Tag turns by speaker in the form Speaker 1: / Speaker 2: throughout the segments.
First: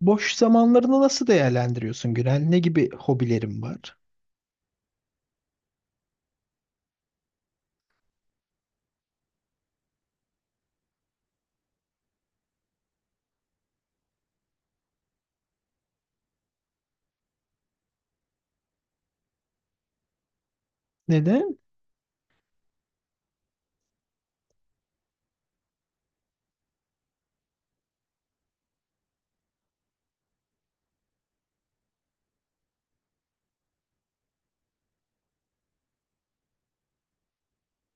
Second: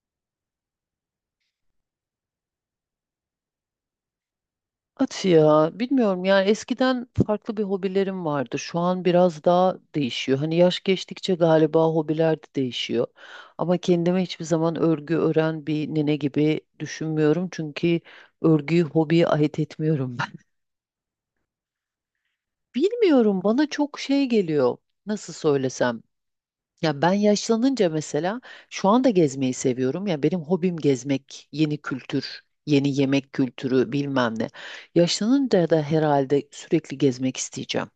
Speaker 1: Boş zamanlarını nasıl değerlendiriyorsun Günel? Ne gibi hobilerin var?
Speaker 2: At ya bilmiyorum yani eskiden farklı bir hobilerim vardı. Şu an biraz daha değişiyor. Hani yaş geçtikçe galiba hobiler de değişiyor. Ama kendime hiçbir zaman örgü ören bir nene gibi düşünmüyorum. Çünkü örgüyü hobiye ait etmiyorum ben.
Speaker 1: Neden?
Speaker 2: Bilmiyorum bana çok şey geliyor. Nasıl söylesem? Ya ben yaşlanınca mesela şu anda gezmeyi seviyorum. Ya benim hobim gezmek, yeni kültür, yeni yemek kültürü bilmem ne. Yaşlanınca da herhalde sürekli gezmek isteyeceğim.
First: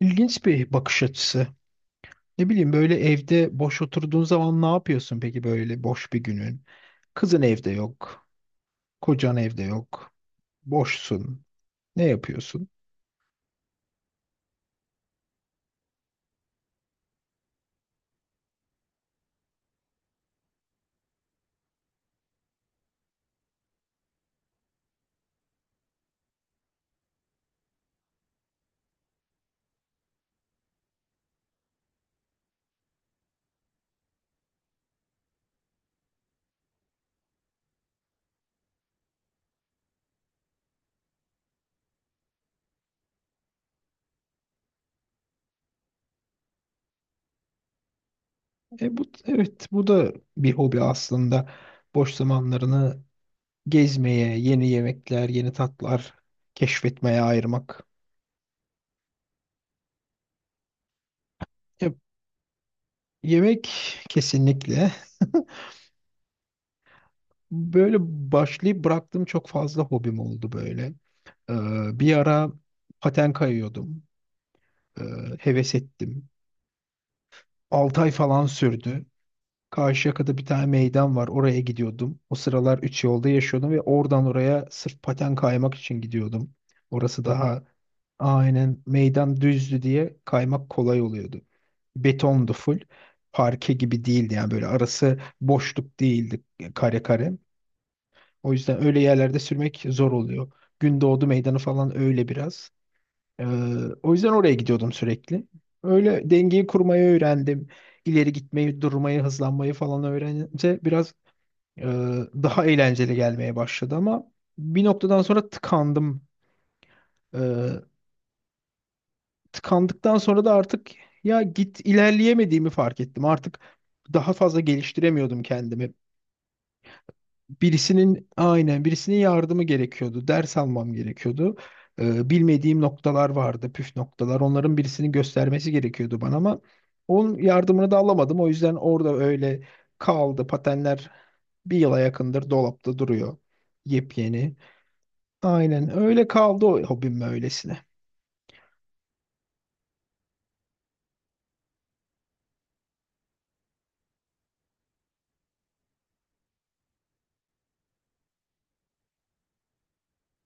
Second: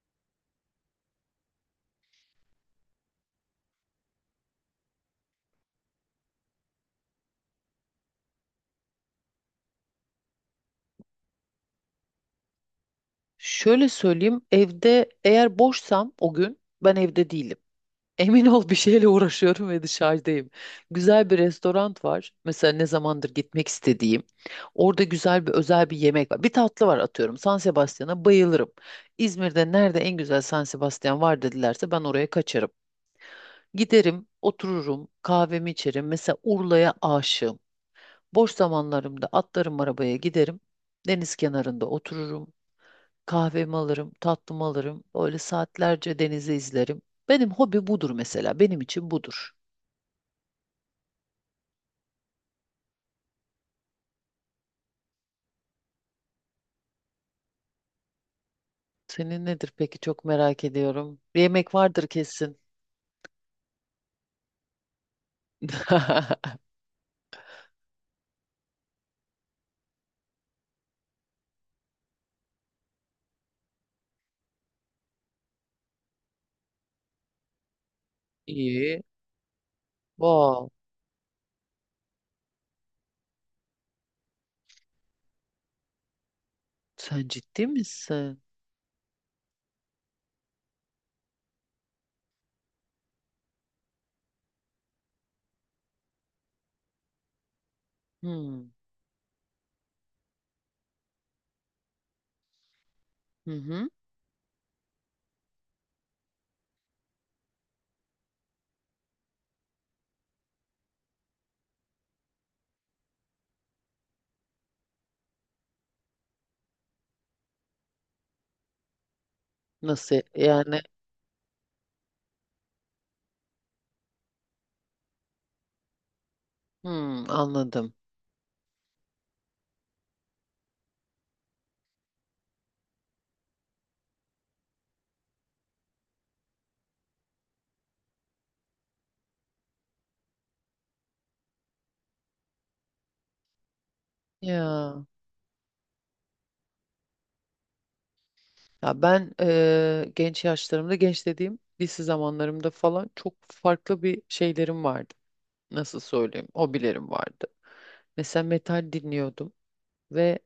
Speaker 1: İlginç bir bakış açısı. Ne bileyim böyle evde boş oturduğun zaman ne yapıyorsun peki böyle boş bir günün? Kızın evde yok, kocan evde yok, boşsun. Ne yapıyorsun?
Speaker 2: Şöyle söyleyeyim, evde eğer boşsam o gün ben evde değilim. Emin ol bir şeyle uğraşıyorum ve dışarıdayım. Güzel bir restoran var. Mesela ne zamandır gitmek istediğim. Orada güzel bir özel bir yemek var. Bir tatlı var atıyorum. San Sebastian'a bayılırım. İzmir'de nerede en güzel San Sebastian var dedilerse ben oraya kaçarım. Giderim, otururum, kahvemi içerim. Mesela Urla'ya aşığım. Boş zamanlarımda atlarım arabaya giderim. Deniz kenarında otururum. Kahvemi alırım, tatlımı alırım. Böyle saatlerce denizi izlerim. Benim hobi budur mesela. Benim
Speaker 1: E bu
Speaker 2: için budur.
Speaker 1: evet, bu da bir hobi aslında. Boş zamanlarını gezmeye, yeni yemekler, yeni tatlar keşfetmeye ayırmak.
Speaker 2: Senin nedir peki çok merak ediyorum. Bir yemek
Speaker 1: E,
Speaker 2: vardır kesin.
Speaker 1: yemek kesinlikle. Böyle başlayıp bıraktığım çok fazla hobim oldu böyle. Bir ara paten kayıyordum. Ee, Heves ettim. 6 ay falan
Speaker 2: İyi.
Speaker 1: sürdü. Karşıyaka'da bir tane
Speaker 2: Wow.
Speaker 1: meydan var. Oraya gidiyordum. O sıralar üç yolda yaşıyordum ve oradan oraya sırf paten kaymak için gidiyordum. Orası
Speaker 2: Sen
Speaker 1: daha
Speaker 2: ciddi misin?
Speaker 1: aynen, meydan düzdü diye kaymak kolay oluyordu. Betondu full. Parke gibi değildi yani, böyle arası boşluk değildi, kare kare. O
Speaker 2: Hmm.
Speaker 1: yüzden öyle yerlerde sürmek zor oluyor. Gündoğdu meydanı falan öyle biraz. Ee,
Speaker 2: Hı hı.
Speaker 1: O yüzden oraya gidiyordum sürekli. Öyle dengeyi kurmayı öğrendim. İleri gitmeyi, durmayı, hızlanmayı falan öğrenince biraz e, daha eğlenceli gelmeye başladı ama bir noktadan sonra tıkandım. Ee, Tıkandıktan
Speaker 2: Nasıl
Speaker 1: sonra da
Speaker 2: yani?
Speaker 1: artık ya git ilerleyemediğimi fark ettim. Artık daha fazla geliştiremiyordum kendimi.
Speaker 2: Hmm, anladım.
Speaker 1: Birisinin yardımı gerekiyordu. Ders almam gerekiyordu. Bilmediğim noktalar vardı, püf noktalar. Onların, birisinin göstermesi gerekiyordu bana ama onun yardımını da alamadım. O yüzden orada öyle kaldı. Patenler bir yıla yakındır dolapta duruyor. Yepyeni.
Speaker 2: Ya.
Speaker 1: Aynen öyle kaldı o hobim öylesine.
Speaker 2: Ya ben genç yaşlarımda, genç dediğim lise zamanlarımda falan çok farklı bir şeylerim vardı. Nasıl söyleyeyim? Hobilerim vardı. Mesela metal dinliyordum ve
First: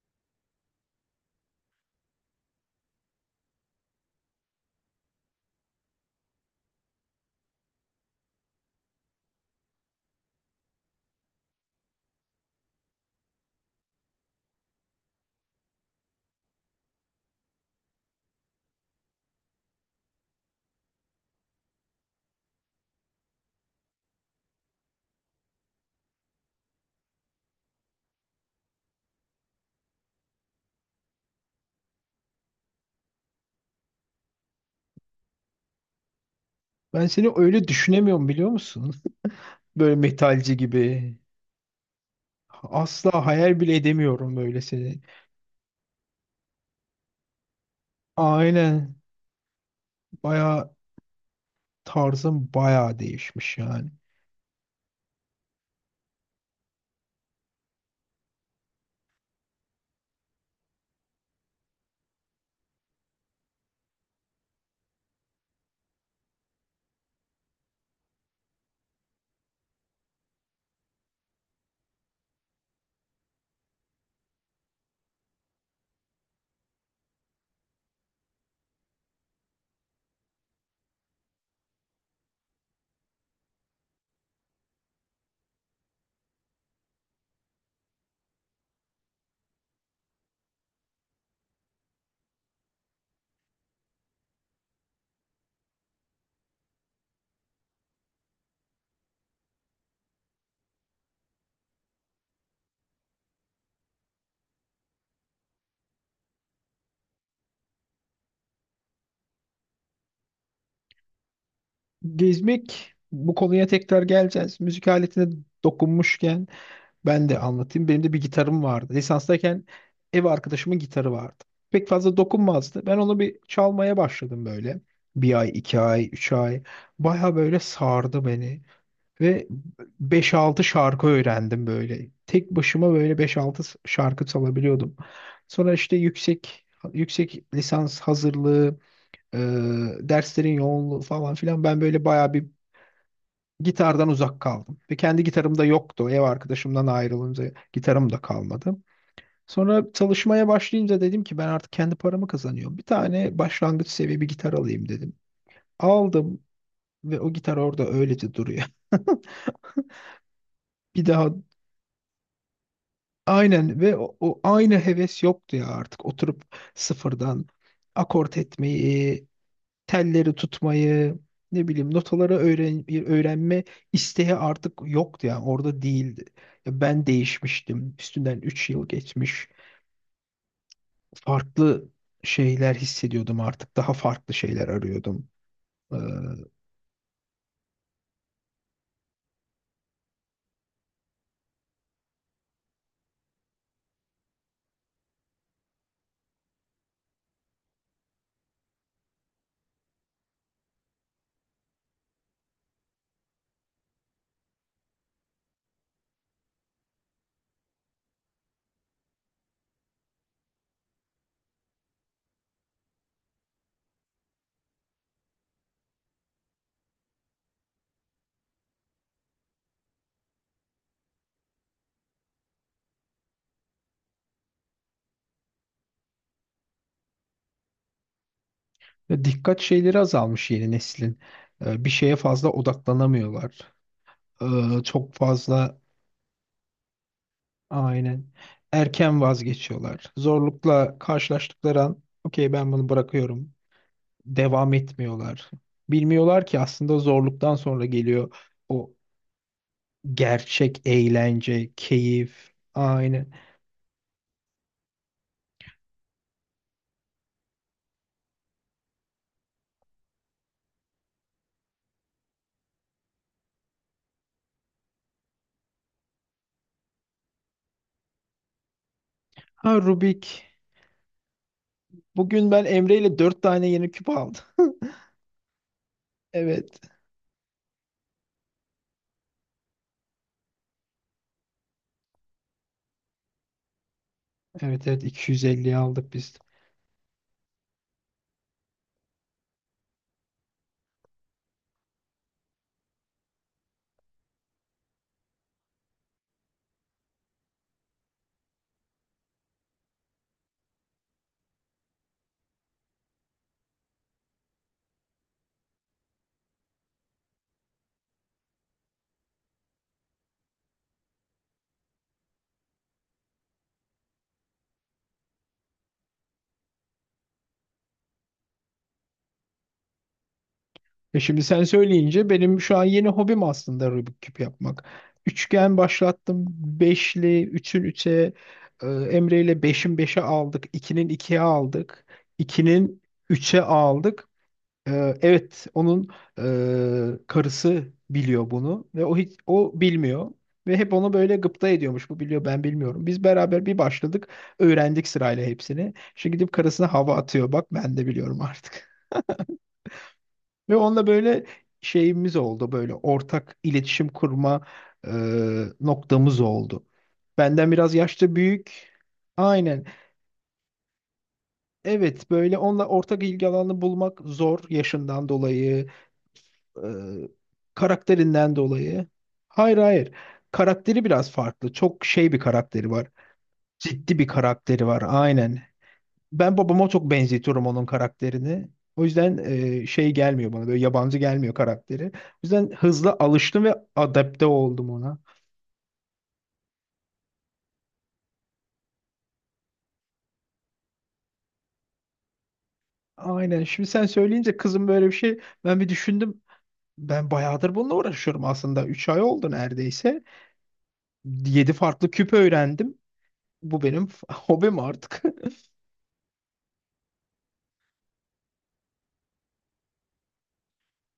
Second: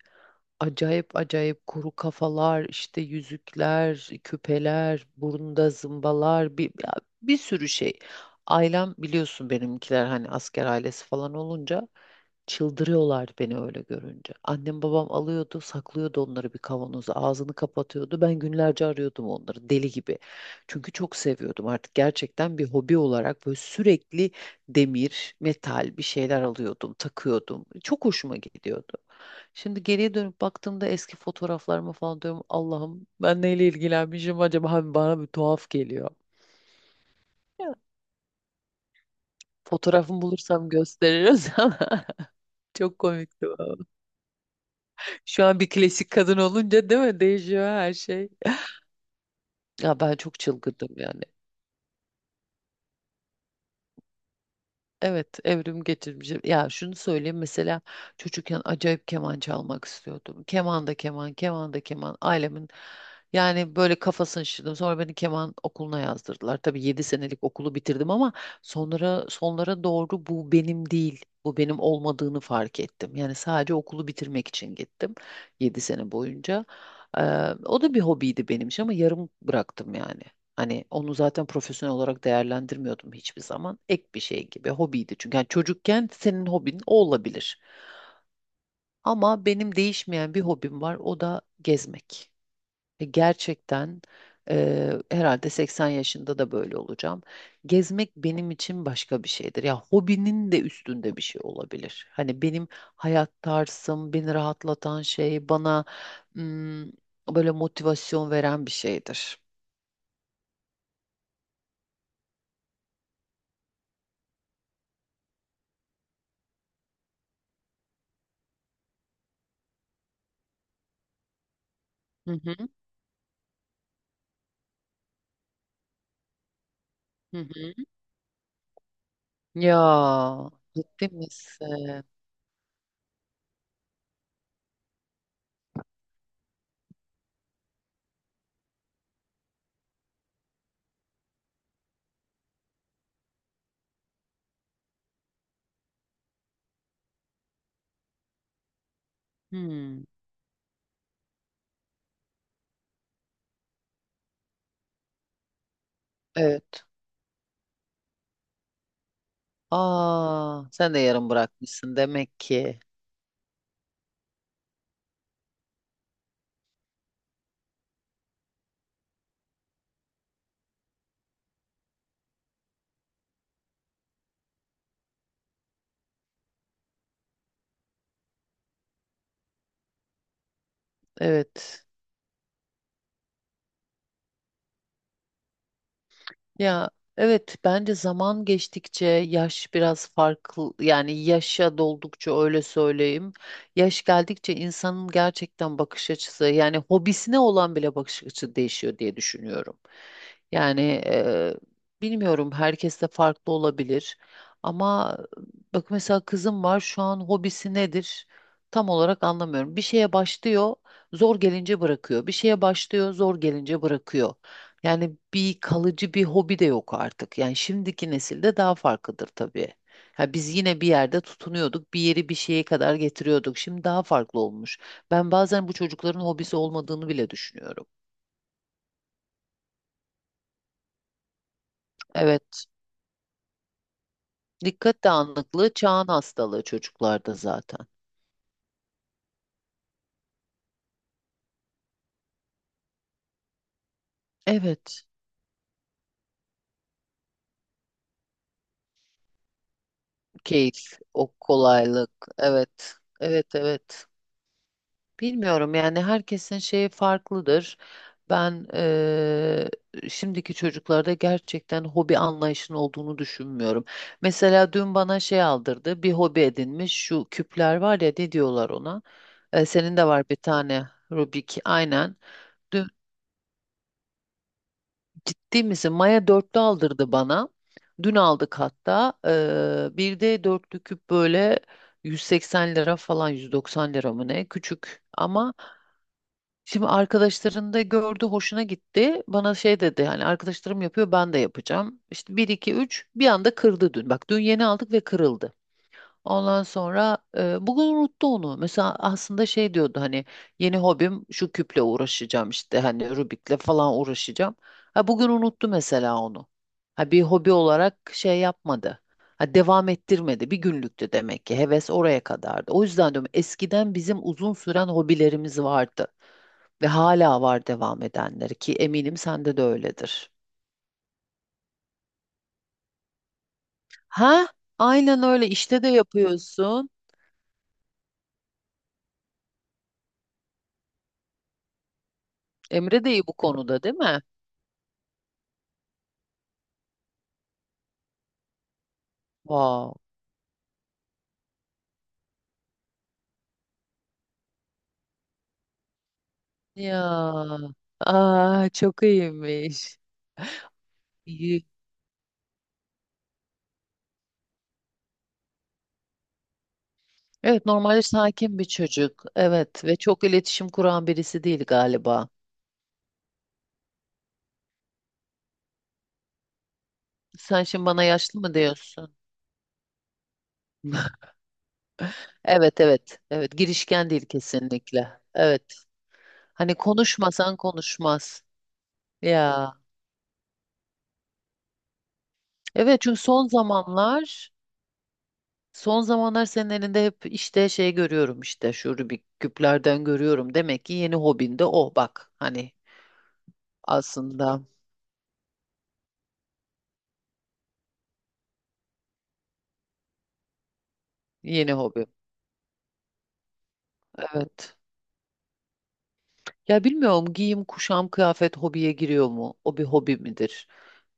Speaker 2: acayip acayip kuru kafalar, işte yüzükler, küpeler, burnunda zımbalar, ya bir sürü şey. Ailem biliyorsun benimkiler hani asker ailesi falan olunca çıldırıyorlardı beni öyle görünce. Annem babam alıyordu, saklıyordu onları bir kavanoza, ağzını kapatıyordu. Ben günlerce arıyordum onları deli gibi. Çünkü çok seviyordum artık gerçekten bir hobi olarak böyle sürekli demir, metal bir şeyler alıyordum, takıyordum. Çok hoşuma gidiyordu. Şimdi geriye dönüp baktığımda eski fotoğraflarıma falan diyorum Allah'ım ben neyle ilgilenmişim acaba. Hani bana bir tuhaf geliyor.
Speaker 1: Ben seni öyle
Speaker 2: Ya,
Speaker 1: düşünemiyorum, biliyor musun? Böyle
Speaker 2: fotoğrafımı
Speaker 1: metalci
Speaker 2: bulursam
Speaker 1: gibi.
Speaker 2: gösteririz ama çok
Speaker 1: Asla
Speaker 2: komikti.
Speaker 1: hayal bile
Speaker 2: Valla.
Speaker 1: edemiyorum böyle seni.
Speaker 2: Şu an bir klasik kadın olunca değil mi? Değişiyor her şey.
Speaker 1: Aynen.
Speaker 2: Ya ben çok
Speaker 1: Baya,
Speaker 2: çılgındım yani.
Speaker 1: tarzın baya değişmiş yani.
Speaker 2: Evet, evrim getirmiş. Ya şunu söyleyeyim mesela çocukken acayip keman çalmak istiyordum. Keman da keman, keman da keman. Ailemin yani böyle kafasını şişirdim. Sonra beni keman okuluna yazdırdılar. Tabii 7 senelik okulu bitirdim ama sonra sonlara doğru bu benim değil. Bu benim olmadığını fark ettim. Yani sadece okulu bitirmek için gittim 7 sene boyunca. O da bir hobiydi benim için ama yarım bıraktım yani. Hani onu zaten profesyonel olarak değerlendirmiyordum hiçbir zaman. Ek bir şey gibi hobiydi. Çünkü yani çocukken senin hobin o olabilir. Ama benim değişmeyen bir hobim var. O da gezmek. Ve gerçekten herhalde 80 yaşında da böyle olacağım. Gezmek benim için başka bir şeydir. Ya hobinin de üstünde bir şey olabilir. Hani benim hayat tarzım, beni rahatlatan şey, bana ım, böyle motivasyon veren bir şeydir.
Speaker 1: Gezmek, bu konuya tekrar geleceğiz. Müzik aletine dokunmuşken ben de anlatayım. Benim de bir gitarım vardı. Lisanstayken ev arkadaşımın gitarı vardı. Pek fazla
Speaker 2: Hı hı.
Speaker 1: dokunmazdı. Ben onu bir çalmaya başladım böyle. Bir ay, iki ay, üç ay. Baya
Speaker 2: Hı
Speaker 1: böyle
Speaker 2: hı.
Speaker 1: sardı beni. Ve
Speaker 2: Ya
Speaker 1: beş-altı şarkı
Speaker 2: ciddi
Speaker 1: öğrendim
Speaker 2: misin?
Speaker 1: böyle. Tek başıma böyle beş-altı şarkı çalabiliyordum. Sonra işte yüksek lisans hazırlığı, e, derslerin yoğunluğu falan filan, ben böyle bayağı bir gitardan uzak kaldım. Ve kendi gitarım da yoktu. Ev arkadaşımdan ayrılınca gitarım da kalmadı. Sonra
Speaker 2: Hmm,
Speaker 1: çalışmaya başlayınca dedim ki ben artık kendi paramı kazanıyorum. Bir tane başlangıç seviye bir gitar alayım dedim. Aldım
Speaker 2: evet.
Speaker 1: ve o gitar orada öylece duruyor.
Speaker 2: Aa, sen de
Speaker 1: Bir
Speaker 2: yarım
Speaker 1: daha
Speaker 2: bırakmışsın demek ki.
Speaker 1: aynen, ve o aynı heves yoktu ya, artık oturup sıfırdan akort etmeyi, telleri tutmayı, ne bileyim notaları öğrenme isteği artık yoktu, yani orada değildi. Ya ben değişmiştim. Üstünden 3 yıl geçmiş.
Speaker 2: Evet.
Speaker 1: Farklı şeyler hissediyordum artık. Daha farklı şeyler arıyordum.
Speaker 2: Ya evet bence zaman geçtikçe yaş biraz farklı yani yaşa doldukça öyle söyleyeyim. Yaş geldikçe insanın gerçekten bakış açısı yani hobisine olan bile bakış açısı değişiyor diye düşünüyorum. Yani bilmiyorum herkes de farklı olabilir ama bak mesela kızım var şu an hobisi nedir tam olarak anlamıyorum. Bir şeye başlıyor zor gelince bırakıyor, bir şeye başlıyor zor gelince bırakıyor. Yani bir kalıcı bir hobi de yok artık. Yani şimdiki nesilde daha farklıdır tabii. Ha biz yine bir yerde tutunuyorduk, bir yeri bir şeye kadar getiriyorduk. Şimdi daha farklı olmuş. Ben bazen bu çocukların hobisi olmadığını bile düşünüyorum.
Speaker 1: Dikkat şeyleri azalmış yeni neslin. Bir şeye fazla
Speaker 2: Evet.
Speaker 1: odaklanamıyorlar.
Speaker 2: Dikkat
Speaker 1: Çok
Speaker 2: dağınıklığı
Speaker 1: fazla
Speaker 2: çağın hastalığı çocuklarda zaten.
Speaker 1: aynen, erken vazgeçiyorlar. Zorlukla karşılaştıkları an okey ben bunu bırakıyorum, devam
Speaker 2: Evet.
Speaker 1: etmiyorlar. Bilmiyorlar ki aslında zorluktan sonra geliyor o gerçek
Speaker 2: Keyif, o
Speaker 1: eğlence,
Speaker 2: kolaylık.
Speaker 1: keyif.
Speaker 2: Evet.
Speaker 1: Aynen.
Speaker 2: Evet, evet. Bilmiyorum yani herkesin şeyi farklıdır. Ben şimdiki çocuklarda gerçekten hobi anlayışının olduğunu düşünmüyorum. Mesela dün bana şey aldırdı, bir hobi edinmiş. Şu küpler var ya ne diyorlar ona?
Speaker 1: Ha,
Speaker 2: Senin de
Speaker 1: Rubik.
Speaker 2: var bir tane Rubik, aynen.
Speaker 1: Bugün ben
Speaker 2: Dün,
Speaker 1: Emre ile 4 tane yeni küp aldım.
Speaker 2: ciddi misin? Maya dörtlü
Speaker 1: Evet.
Speaker 2: aldırdı bana. Dün aldık hatta. Bir de dörtlü küp böyle 180 lira falan 190 lira mı ne?
Speaker 1: Evet,
Speaker 2: Küçük
Speaker 1: evet,
Speaker 2: ama.
Speaker 1: 250'ye aldık biz.
Speaker 2: Şimdi arkadaşlarında gördü, hoşuna gitti. Bana şey dedi hani arkadaşlarım yapıyor ben de yapacağım. İşte bir 2 3 bir anda kırdı dün. Bak dün yeni aldık ve kırıldı. Ondan sonra bugün unuttu onu. Mesela aslında şey diyordu hani yeni hobim şu küple uğraşacağım işte hani Rubik'le falan uğraşacağım. Ha bugün unuttu mesela onu. Ha bir hobi olarak şey yapmadı. Ha devam ettirmedi. Bir günlüktü demek ki. Heves oraya kadardı. O yüzden diyorum eskiden bizim uzun süren hobilerimiz vardı. Ve hala var devam edenleri ki eminim sende de öyledir.
Speaker 1: E şimdi sen söyleyince benim şu an yeni hobim aslında Rubik küp
Speaker 2: Ha?
Speaker 1: yapmak.
Speaker 2: Aynen öyle
Speaker 1: Üçgen
Speaker 2: işte de
Speaker 1: başlattım.
Speaker 2: yapıyorsun.
Speaker 1: Beşli, üçün üçe, Emre ile beşin beşe aldık. İkinin ikiye aldık.
Speaker 2: Emre
Speaker 1: ikinin
Speaker 2: de iyi bu
Speaker 1: Üçe
Speaker 2: konuda değil mi?
Speaker 1: aldık. Evet, onun karısı biliyor bunu ve o hiç, o
Speaker 2: Wow.
Speaker 1: bilmiyor ve hep onu böyle gıpta ediyormuş. Bu biliyor, ben bilmiyorum. Biz beraber bir başladık, öğrendik sırayla hepsini. Şimdi gidip karısına
Speaker 2: Ya.
Speaker 1: hava atıyor. Bak, ben de biliyorum
Speaker 2: Aa,
Speaker 1: artık.
Speaker 2: çok iyiymiş.
Speaker 1: Ve onunla böyle
Speaker 2: İyi.
Speaker 1: şeyimiz oldu, böyle ortak iletişim kurma e, noktamız oldu.
Speaker 2: Evet
Speaker 1: Benden biraz
Speaker 2: normalde
Speaker 1: yaşça
Speaker 2: sakin bir
Speaker 1: büyük.
Speaker 2: çocuk.
Speaker 1: Aynen.
Speaker 2: Evet ve çok iletişim kuran birisi değil galiba.
Speaker 1: Evet, böyle onunla ortak ilgi alanı bulmak zor, yaşından dolayı, e,
Speaker 2: Sen şimdi bana yaşlı mı
Speaker 1: karakterinden dolayı.
Speaker 2: diyorsun?
Speaker 1: Hayır, hayır. Karakteri biraz farklı. Çok şey bir
Speaker 2: Evet
Speaker 1: karakteri var.
Speaker 2: evet. Evet girişken
Speaker 1: Ciddi
Speaker 2: değil
Speaker 1: bir karakteri var.
Speaker 2: kesinlikle.
Speaker 1: Aynen.
Speaker 2: Evet.
Speaker 1: Ben
Speaker 2: Hani
Speaker 1: babama çok
Speaker 2: konuşmasan
Speaker 1: benzetiyorum onun
Speaker 2: konuşmaz.
Speaker 1: karakterini. O yüzden
Speaker 2: Ya.
Speaker 1: şey gelmiyor bana. Böyle yabancı gelmiyor karakteri. O yüzden
Speaker 2: Evet
Speaker 1: hızlı
Speaker 2: çünkü son
Speaker 1: alıştım ve adapte
Speaker 2: zamanlar
Speaker 1: oldum ona.
Speaker 2: Son zamanlar senin elinde hep işte şey görüyorum, işte şu Rubik küplerden görüyorum. Demek ki yeni hobin de o bak hani
Speaker 1: Aynen. Şimdi sen söyleyince
Speaker 2: aslında
Speaker 1: kızım, böyle bir şey. Ben bir düşündüm. Ben bayağıdır bununla uğraşıyorum aslında. 3 ay oldu neredeyse. 7
Speaker 2: yeni hobi.
Speaker 1: farklı küp öğrendim. Bu benim
Speaker 2: Evet.
Speaker 1: hobim artık.
Speaker 2: Ya bilmiyorum giyim, kuşam, kıyafet hobiye giriyor mu? O bir hobi midir?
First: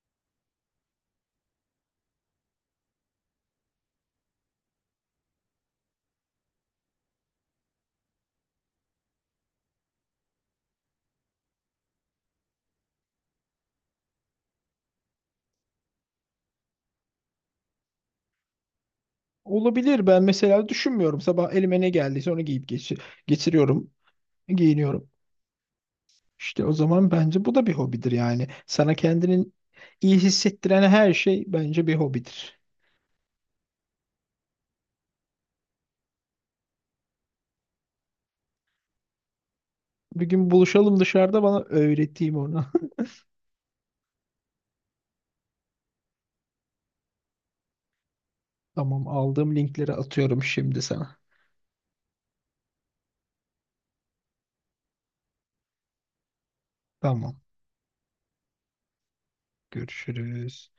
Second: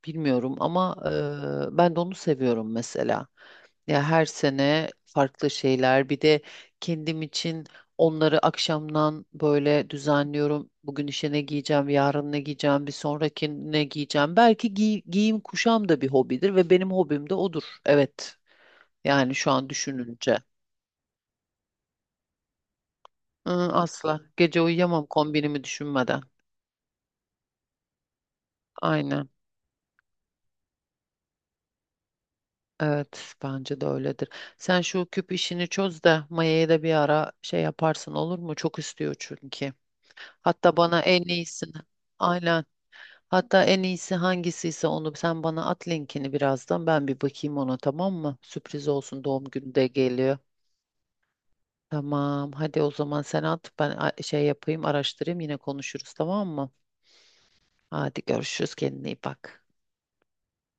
Speaker 2: Bilmiyorum ama ben de onu seviyorum mesela. Ya her sene farklı şeyler. Bir de kendim için onları akşamdan böyle düzenliyorum. Bugün işe ne giyeceğim, yarın ne giyeceğim, bir sonraki ne giyeceğim. Belki giyim kuşam da bir hobidir ve benim hobim de odur. Evet. Yani şu an
Speaker 1: Olabilir. Ben
Speaker 2: düşününce.
Speaker 1: mesela düşünmüyorum. Sabah elime ne geldiyse onu giyip
Speaker 2: Hı,
Speaker 1: geçiriyorum,
Speaker 2: asla. Gece uyuyamam
Speaker 1: giyiniyorum.
Speaker 2: kombinimi düşünmeden.
Speaker 1: İşte o zaman bence bu da bir hobidir yani. Sana
Speaker 2: Aynen.
Speaker 1: kendini iyi hissettiren her şey bence bir hobidir.
Speaker 2: Evet, bence de öyledir. Sen şu küp işini çöz de Maya'ya da bir ara şey yaparsın olur mu? Çok istiyor çünkü.
Speaker 1: Bir gün
Speaker 2: Hatta
Speaker 1: buluşalım
Speaker 2: bana en
Speaker 1: dışarıda, bana
Speaker 2: iyisini.
Speaker 1: öğreteyim onu.
Speaker 2: Aynen. Hatta en iyisi hangisiyse onu sen bana at linkini birazdan. Ben bir bakayım ona tamam mı? Sürpriz
Speaker 1: Tamam,
Speaker 2: olsun doğum
Speaker 1: aldığım
Speaker 2: günü de
Speaker 1: linkleri
Speaker 2: geliyor.
Speaker 1: atıyorum şimdi sana.
Speaker 2: Tamam. Hadi o zaman sen at. Ben şey yapayım araştırayım yine konuşuruz tamam mı?
Speaker 1: Tamam.
Speaker 2: Hadi görüşürüz kendine iyi bak.
Speaker 1: Görüşürüz.